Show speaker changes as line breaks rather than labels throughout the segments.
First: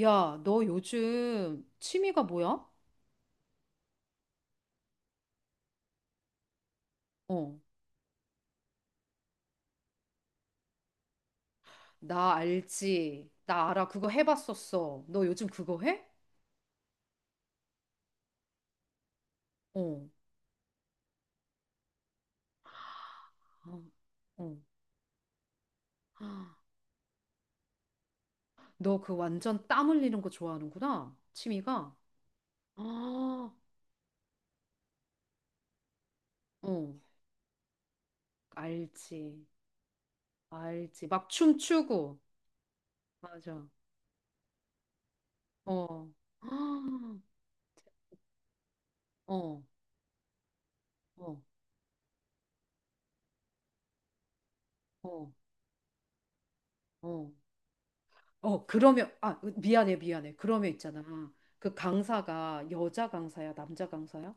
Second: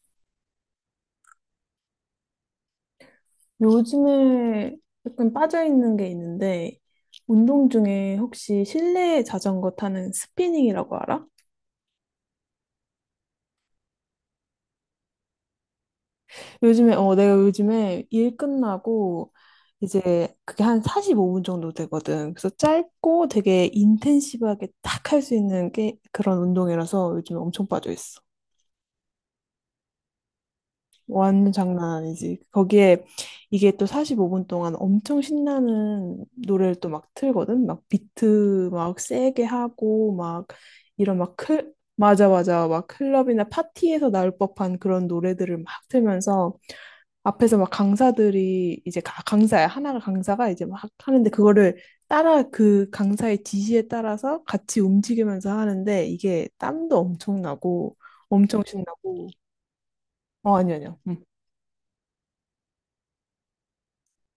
야, 너 요즘 취미가 뭐야?
요즘에 약간 빠져있는 게 있는데,
어.
운동 중에 혹시 실내 자전거 타는 스피닝이라고 알아?
나 알지. 나 알아. 그거 해봤었어. 너 요즘 그거 해?
요즘에, 내가 요즘에 일 끝나고,
어.
이제 그게 한 45분 정도 되거든. 그래서 짧고 되게
아, 어.
인텐시브하게 딱 할 수 있는 게 그런 운동이라서 요즘에 엄청 빠져있어.
너 그 완전 땀 흘리는 거 좋아하는구나.
완전 장난
취미가.
아니지. 거기에
아,
이게 또 45분 동안 엄청 신나는 노래를 또
어.
막 틀거든. 막 비트 막
알지.
세게 하고 막
알지.
이런
막
막 클,
춤추고.
맞아 맞아. 막 클럽이나
맞아.
파티에서 나올 법한 그런 노래들을 막
어.
틀면서
아,
앞에서 막 강사들이 이제
어.
강사야. 하나가 강사가 이제 막 하는데
어.
그거를 따라 그 강사의 지시에 따라서 같이
어.
움직이면서 하는데 이게 땀도
어.
엄청 나고 엄청
어. 그러면,
신나고
아, 미안해, 미안해.
어
그러면
아니 아니요.
있잖아. 그 강사가 여자 강사야, 남자 강사야?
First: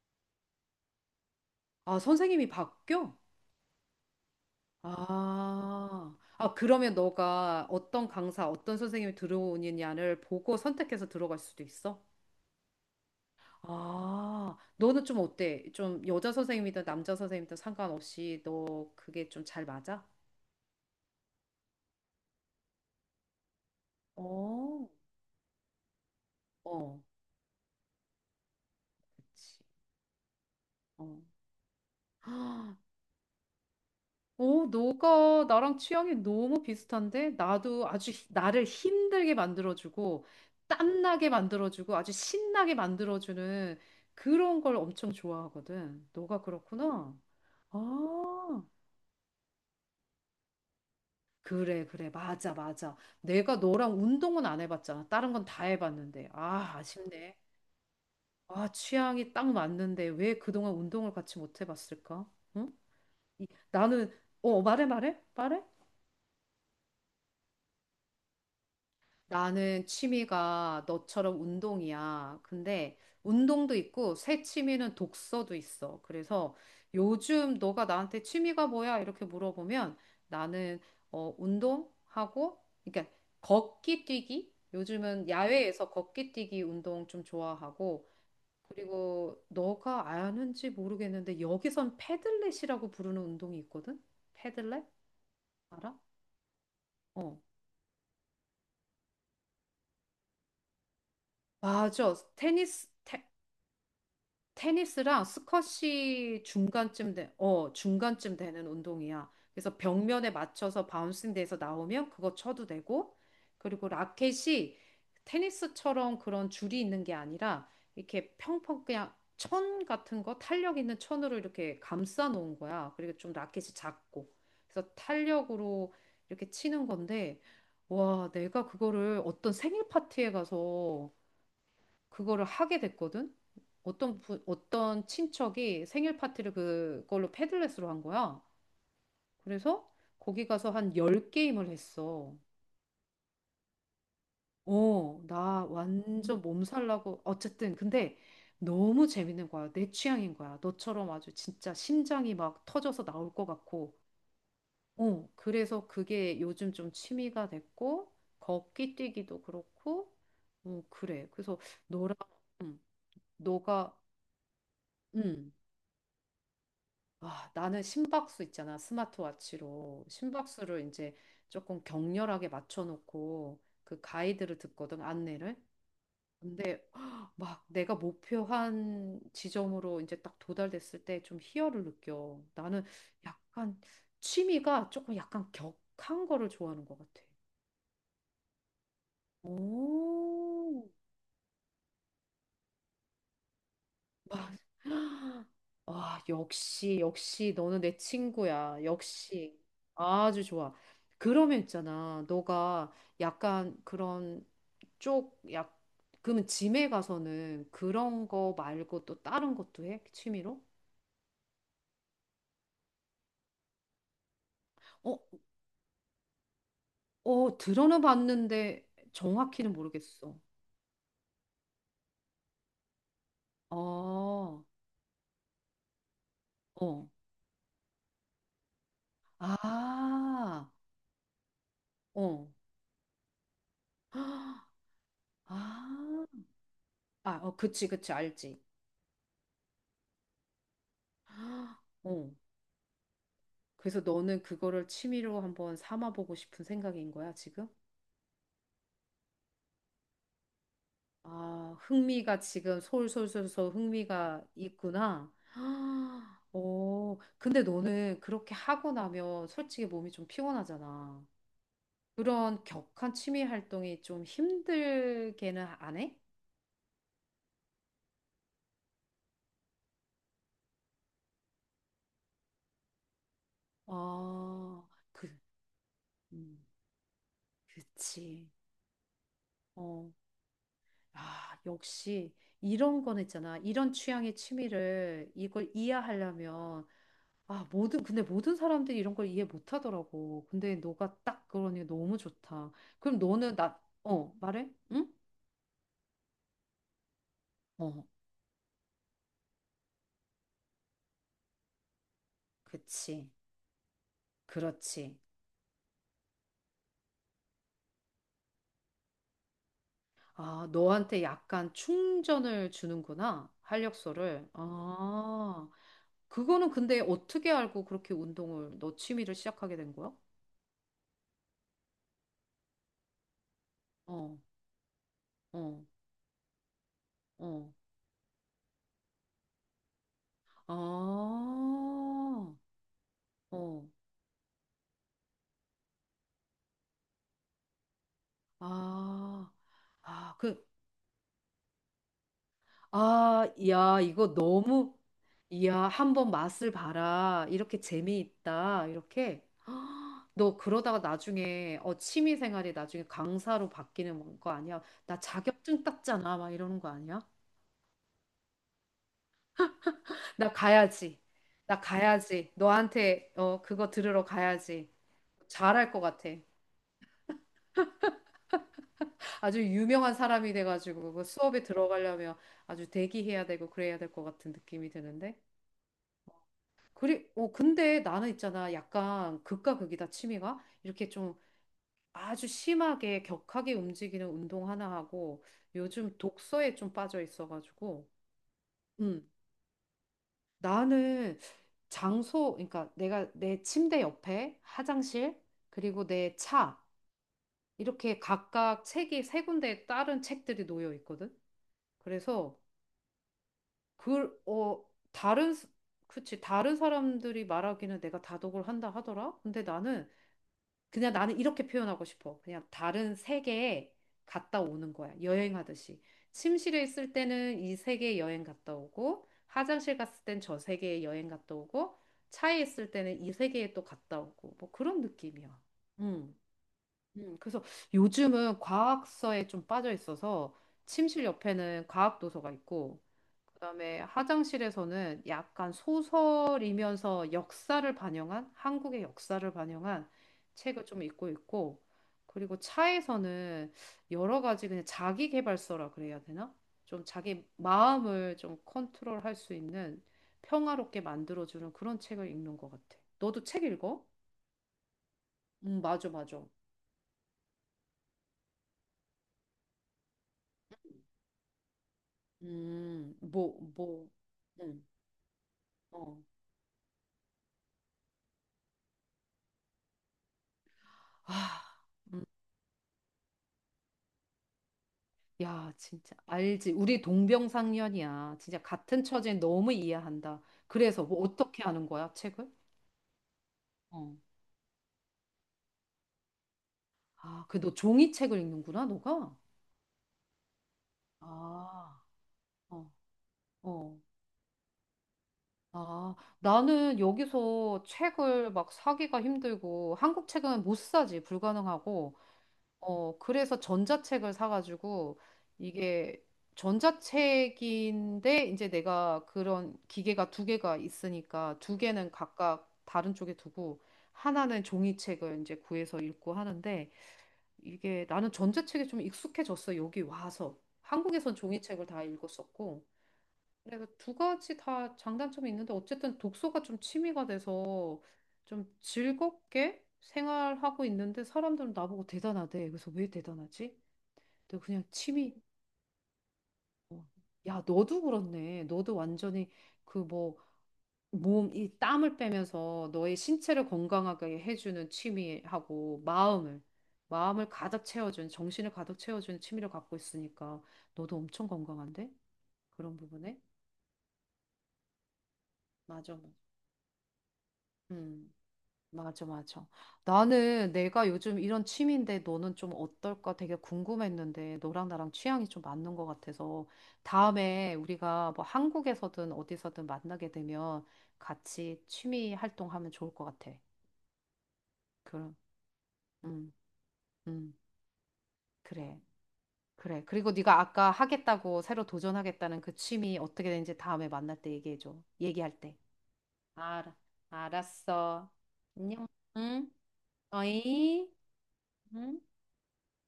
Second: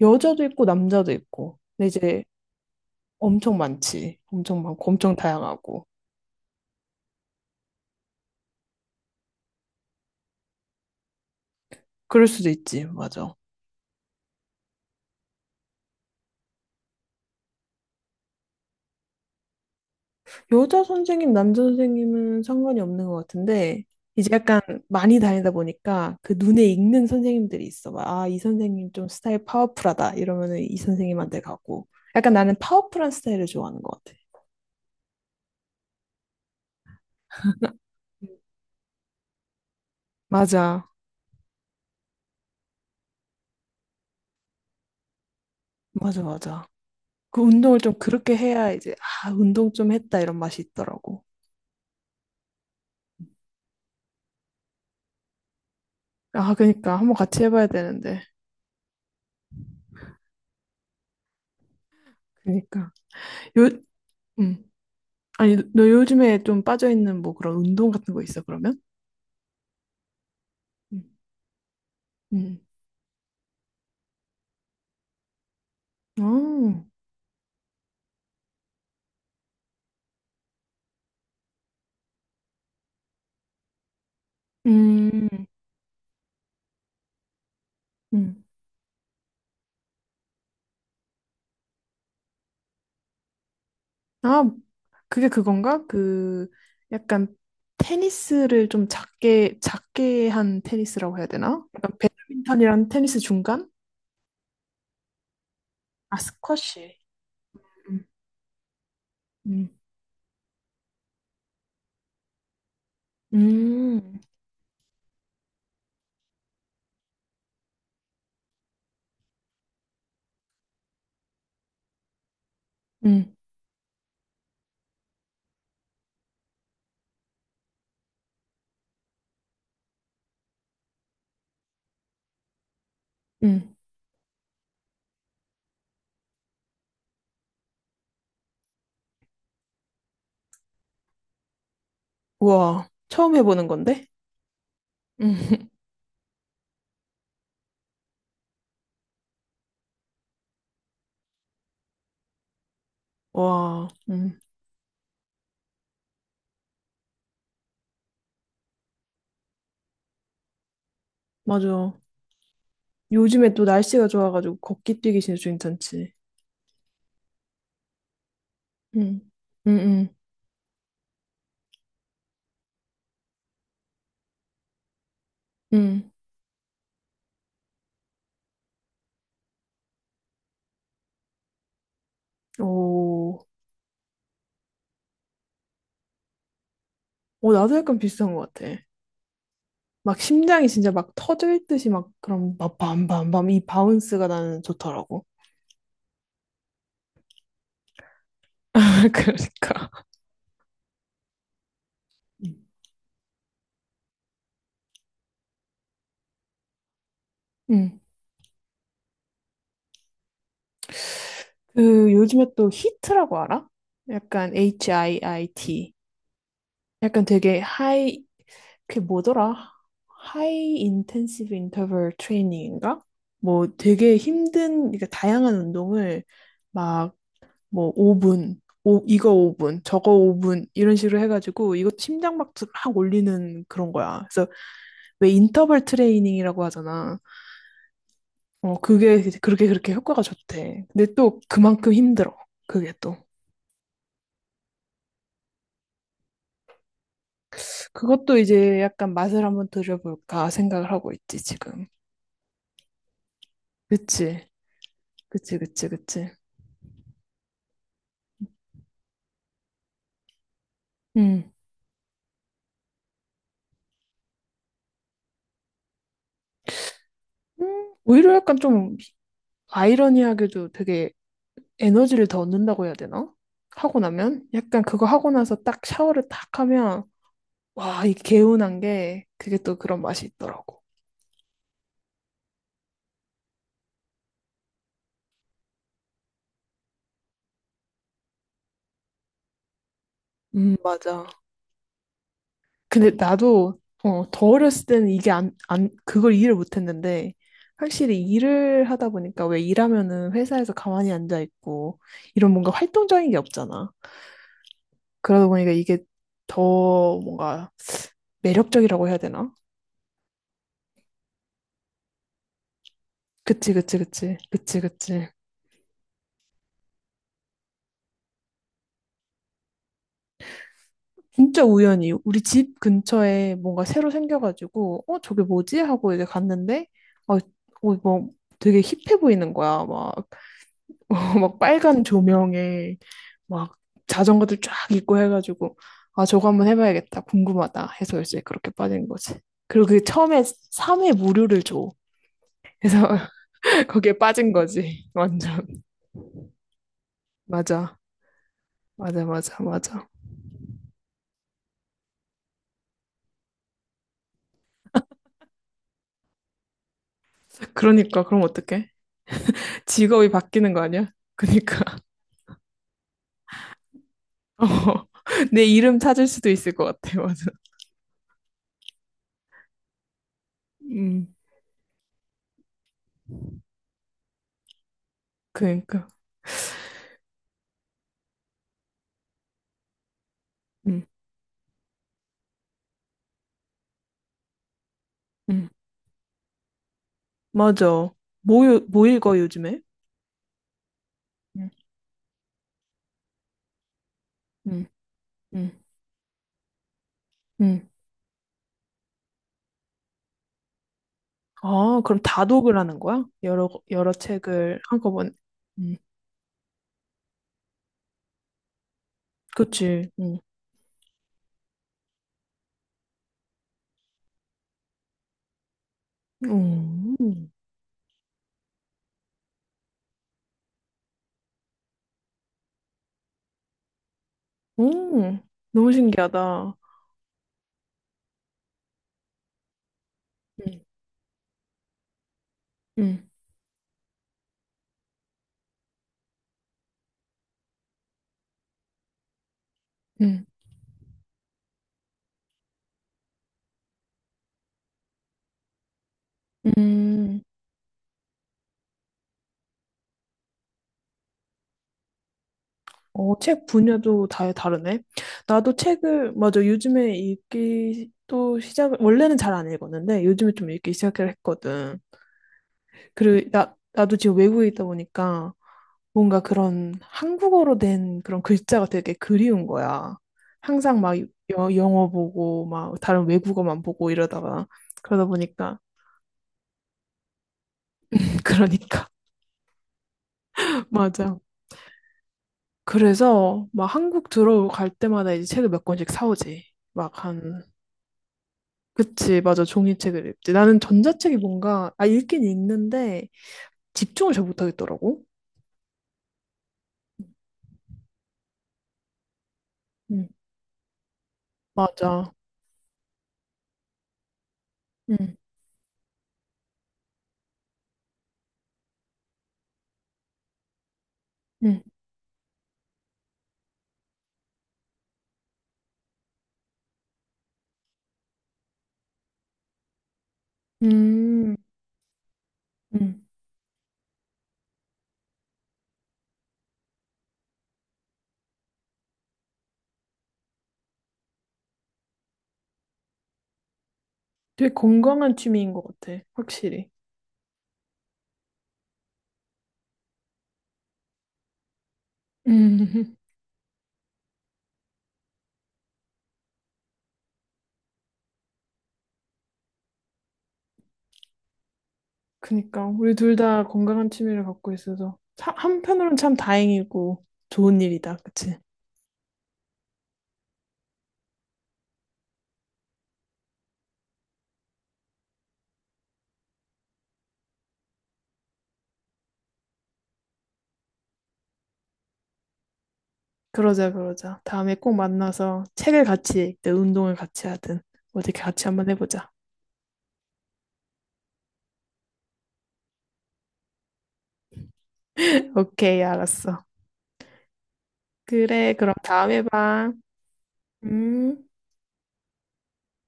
여자도 있고 남자도 있고. 근데
아,
이제
선생님이 바뀌어?
엄청 많지. 엄청 많고 엄청 다양하고.
아, 아, 그러면 너가 어떤 강사, 어떤 선생님이 들어오느냐를 보고 선택해서 들어갈 수도 있어?
그럴 수도 있지. 맞아.
아, 너는 좀 어때? 좀 여자 선생님이든 남자 선생님이든 상관없이 너 그게 좀 잘 맞아?
여자 선생님, 남자 선생님은 상관이 없는 것 같은데 이제 약간
어,
많이 다니다 보니까 그 눈에
어,
익는 선생님들이 있어. 막, 아, 이 선생님 좀 스타일
그치.
파워풀하다. 이러면은 이
어.
선생님한테 가고. 약간 나는 파워풀한 스타일을 좋아하는 것 같아.
오, 너가 나랑 취향이 너무 비슷한데? 나도 아주 나를 힘들게 만들어주고,
맞아.
땀나게 만들어주고, 아주 신나게 만들어주는 그런 걸 엄청 좋아하거든.
맞아,
너가
맞아.
그렇구나.
그 운동을 좀 그렇게
아,
해야 이제, 아, 운동 좀 했다 이런 맛이 있더라고.
그래, 그래. 맞아, 맞아. 내가 너랑 운동은 안 해봤잖아. 다른 건 다 해봤는데.
아,
아,
그니까. 한번
아쉽네.
같이 해봐야 되는데.
아, 취향이 딱 맞는데 왜 그동안 운동을 같이 못 해봤을까? 응?
그니까.
이-
요,
나는, 어,
음.
말해, 말해,
아니,
말해?
너 요즘에 좀 빠져있는 뭐 그런 운동 같은 거 있어, 그러면?
나는 취미가
음.
너처럼 운동이야.
음.
근데 운동도 있고 새 취미는 독서도 있어. 그래서
어,
요즘 너가 나한테 취미가 뭐야? 이렇게 물어보면 나는 어, 운동하고 그러니까 걷기 뛰기?
음,
요즘은 야외에서 걷기 뛰기 운동 좀 좋아하고
음.
그리고 너가 아는지 모르겠는데 여기선 패들렛이라고 부르는 운동이 있거든?
아,
패들렛?
그게 그건가?
알아?
그, 약간
어.
테니스를 좀 작게, 작게 한 테니스라고 해야 되나? 약간
맞아.
배드민턴이랑
테니스
테니스 중간?
테니스랑
아,
스쿼시
스쿼시.
중간쯤 돼, 어,
음,
중간쯤 되는 운동이야.
음,
그래서 벽면에 맞춰서 바운싱 돼서 나오면 그거 쳐도 되고, 그리고
음,
라켓이 테니스처럼 그런 줄이 있는 게 아니라 이렇게 평평 그냥 천 같은 거 탄력 있는 천으로 이렇게 감싸 놓은 거야. 그리고 좀
음.
라켓이 작고. 그래서 탄력으로 이렇게 치는 건데, 와, 내가 그거를 어떤 생일 파티에 가서 그거를 하게 됐거든.
음.
어떤 친척이 생일 파티를 그걸로 패들렛으로 한 거야. 그래서 거기 가서 한 열 게임을 했어.
우와, 처음 해보는 건데?
어,
음,
나 완전 몸살 나고 어쨌든 근데 너무 재밌는 거야. 내 취향인 거야. 너처럼 아주 진짜 심장이 막 터져서 나올 것
와,
같고. 어, 그래서 그게 요즘 좀 취미가 됐고 걷기 뛰기도 그렇고. 어, 그래. 그래서
맞아.
너랑 응,
요즘에 또
너가
날씨가 좋아가지고 걷기 뛰기 진짜
응.
괜찮지.
아, 나는 심박수 있잖아.
응, 응,
스마트워치로
응,
심박수를 이제 조금 격렬하게 맞춰놓고 그 가이드를 듣거든, 안내를.
응.
근데 막 내가 목표한 지점으로 이제 딱 도달됐을 때 좀 희열을 느껴. 나는
오,
약간 취미가 조금 약간 격한 거를 좋아하는 것 같아.
오, 나도 약간 비슷한 것 같아. 막 심장이
오.
진짜 막 터질 듯이 막 그런 막 밤밤밤 이 바운스가
와,
나는 좋더라고.
와, 역시, 역시, 너는 내 친구야. 역시.
그러니까.
아주 좋아. 그러면 있잖아.
음.
너가 약간 그런 쪽, 약, 그러면 짐에 가서는
응. 응.
그런 거 말고 또 다른 것도 해? 취미로?
그 요즘에 또 히트라고 알아? 약간
어,
HIIT. 약간
어,
되게
들어는
하이
봤는데
그게 뭐더라?
정확히는 모르겠어.
하이 인텐시브 인터벌 트레이닝인가? 뭐 되게
어,
힘든 그러니까 다양한 운동을
어.
막 뭐 5분, 오, 이거 5분, 저거 5분
아,
이런 식으로 해가지고 이것도
어.
심장박수 막 올리는 그런 거야. 그래서 왜 인터벌
아,
트레이닝이라고 하잖아.
아, 어, 그치, 그치, 알지.
그게 그렇게 효과가 좋대. 근데 또 그만큼
어.
힘들어. 그게 또.
그래서 너는 그거를 취미로 한번 삼아보고 싶은 생각인 거야, 지금?
그것도 이제 약간 맛을 한번 들여볼까 생각을 하고 있지,
아,
지금.
흥미가 지금 솔솔솔솔 흥미가
그치,
있구나.
그치, 그치, 그치.
아, 오, 근데 너는 그렇게 하고 나면 솔직히 몸이 좀 피곤하잖아.
음.
그런 격한 취미 활동이 좀 힘들게는 안 해?
오히려 약간 좀 아이러니하게도 되게 에너지를 더 얻는다고 해야 되나? 하고 나면? 약간
아,
그거
그,
하고 나서 딱 샤워를
음,
딱 하면, 와, 이
그치.
개운한 게 그게 또 그런
어,
맛이 있더라고.
아, 역시 이런 건 있잖아. 이런 취향의 취미를 이걸 이해하려면 근데 모든 사람들이 이런 걸 이해 못 하더라고. 근데 너가
맞아.
딱 그러니 너무 좋다.
근데
그럼 너는
나도
나, 어,
더
말해?
어렸을 때는
응?
이게 안, 안, 그걸 이해를 못했는데
어,
확실히 일을 하다 보니까 왜 일하면은 회사에서 가만히 앉아 있고 이런 뭔가
그치.
활동적인 게 없잖아.
그렇지.
그러다 보니까 이게 더 뭔가 매력적이라고 해야 되나?
아, 너한테 약간 충전을 주는구나.
그치, 그치, 그치.
활력소를.
그치, 그치.
아, 그거는 근데 어떻게 알고 그렇게 운동을, 너 취미를 시작하게 된 거야?
진짜 우연히 우리 집 근처에 뭔가 새로
어,
생겨가지고, 어, 저게 뭐지?
어,
하고 이제 갔는데,
어.
뭐 되게 힙해 보이는 거야. 막,
아,
막 빨간 조명에 막
어,
자전거들 쫙 있고 해가지고, 아, 저거 한번 해봐야겠다. 궁금하다. 해서 이제 그렇게 빠진 거지.
아,
그리고 그게
아,
처음에
그,
3회 무료를 줘. 그래서
아, 야,
거기에
이거
빠진
너무,
거지. 완전.
이야, 한번 맛을 봐라. 이렇게
맞아.
재미있다.
맞아,
이렇게.
맞아, 맞아.
헉, 너 그러다가 나중에 어, 취미 생활이 나중에 강사로 바뀌는 거 아니야? 나 자격증 땄잖아. 막 이러는 거 아니야?
그러니까, 그럼 어떡해? 직업이
나
바뀌는 거 아니야?
가야지. 나
그니까.
가야지. 너한테 어, 그거 들으러 가야지.
어, 내
잘할
이름
것
찾을
같아.
수도 있을 것 같아, 맞아.
아주 유명한 사람이 돼가지고 그
음,
수업에 들어가려면 아주 대기해야 되고 그래야 될 것 같은 느낌이 드는데.
그니까.
그리, 어, 근데 나는 있잖아. 약간 극과 극이다, 취미가.
음,
이렇게 좀 아주 심하게 격하게 움직이는 운동 하나 하고
음.
요즘 독서에 좀 빠져 있어가지고
맞아. 뭐, 뭐
음,
읽어, 요즘에?
나는
음,
장소 그러니까 내가 내 침대 옆에
음,
화장실
음,
그리고 내 차
음.
이렇게 각각 책이 세 군데에 다른 책들이 놓여 있거든.
아, 그럼
그래서
다독을 하는 거야? 여러, 여러
그
책을
어
한꺼번에.
다른 스-
음,
그치 다른 사람들이 말하기는 내가 다독을 한다 하더라. 근데 나는
그치.
그냥 나는 이렇게 표현하고 싶어. 그냥 다른 세계에 갔다 오는 거야. 여행하듯이. 침실에 있을
음,
때는 이 세계에 여행 갔다 오고, 화장실 갔을 땐 저 세계에 여행 갔다 오고, 차에 있을 때는 이 세계에 또 갔다 오고, 뭐 그런
음.
느낌이야.
너무
음,
신기하다.
그래서 요즘은 과학서에 좀 빠져 있어서
음,
침실 옆에는 과학 도서가 있고,
음,
그다음에 화장실에서는 약간 소설이면서 역사를 반영한 한국의 역사를 반영한
음,
책을 좀 읽고 있고 그리고 차에서는 여러 가지 그냥 자기 개발서라 그래야 되나? 좀
음.
자기 마음을 좀 컨트롤할 수 있는 평화롭게 만들어주는 그런 책을 읽는 것 같아.
어,
너도 책
책
읽어?
분야도 다 다르네. 나도
맞아,
책을,
맞아.
맞아. 요즘에 읽기 또 시작을, 원래는 잘 안 읽었는데, 요즘에 좀 읽기 시작을 했거든. 그리고
뭐, 뭐,
나도 지금 외국에 있다
음,
보니까,
어.
뭔가 그런 한국어로 된 그런 글자가 되게 그리운 거야. 항상 막
아,
영어 보고 막 다른 외국어만 보고 이러다가 그러다
야,
보니까
진짜 알지. 우리 동병상련이야. 진짜 같은
그러니까
처지에 너무 이해한다. 그래서 뭐
맞아.
어떻게 하는 거야, 책을?
그래서 막
어.
한국 들어갈 때마다 이제 책을 몇 권씩 사오지. 막
아, 그
한
너 종이책을 읽는구나, 너가?
그치, 맞아. 종이책을 읽지. 나는 전자책이 뭔가,
아,
아, 읽긴
어,
읽는데
어.
집중을 잘 못하겠더라고.
아, 나는 여기서 책을 막 사기가 힘들고 한국
응
책은 못 사지, 불가능하고
맞아.
어, 그래서 전자책을 사가지고
응
이게 전자책인데 이제 내가 그런 기계가 두 개가 있으니까 두
응
개는 각각 다른 쪽에 두고 하나는 종이책을 이제 구해서 읽고 하는데 이게 나는 전자책에 좀 익숙해졌어. 여기 와서. 한국에선
음,
종이책을 다 읽었었고
응
내가 두 가지 다 장단점이 있는데 어쨌든 독서가 좀 취미가 돼서 좀 즐겁게 생활하고 있는데 사람들은 나보고 대단하대. 그래서 왜 대단하지? 내가
되게
그냥 취미.
건강한 취미인 것 같아. 확실히.
야, 너도 그렇네. 너도 완전히 그 뭐 몸, 이 땀을
음,
빼면서 너의 신체를 건강하게 해주는 취미하고 마음을 가득 채워주는 정신을 가득 채워주는 취미를 갖고 있으니까 너도 엄청 건강한데?
그니까.
그런
우리 둘
부분에?
다 건강한 취미를 갖고 있어서. 참-
맞아.
한편으로는
맞아.
참 다행이고 좋은 일이다.
음.
그치?
맞아, 맞아. 나는 내가 요즘 이런 취미인데 너는 좀 어떨까 되게 궁금했는데 너랑 나랑 취향이 좀 맞는 것 같아서 다음에 우리가 뭐 한국에서든 어디서든 만나게 되면 같이 취미 활동하면 좋을 것 같아.
그러자, 그러자. 다음에 꼭
그럼,
만나서 책을 같이
음,
읽든 운동을 같이
음,
하든 어떻게 같이 한번
그래,
해보자.
그래. 그리고 네가 아까 하겠다고 새로 도전하겠다는 그 취미 어떻게 되는지 다음에 만날 때 얘기해줘. 얘기할 때.
오케이, 알았어.
알아, 알았어.
그래, 그럼
안녕.
다음에
응?
봐.
어이?
음.
응?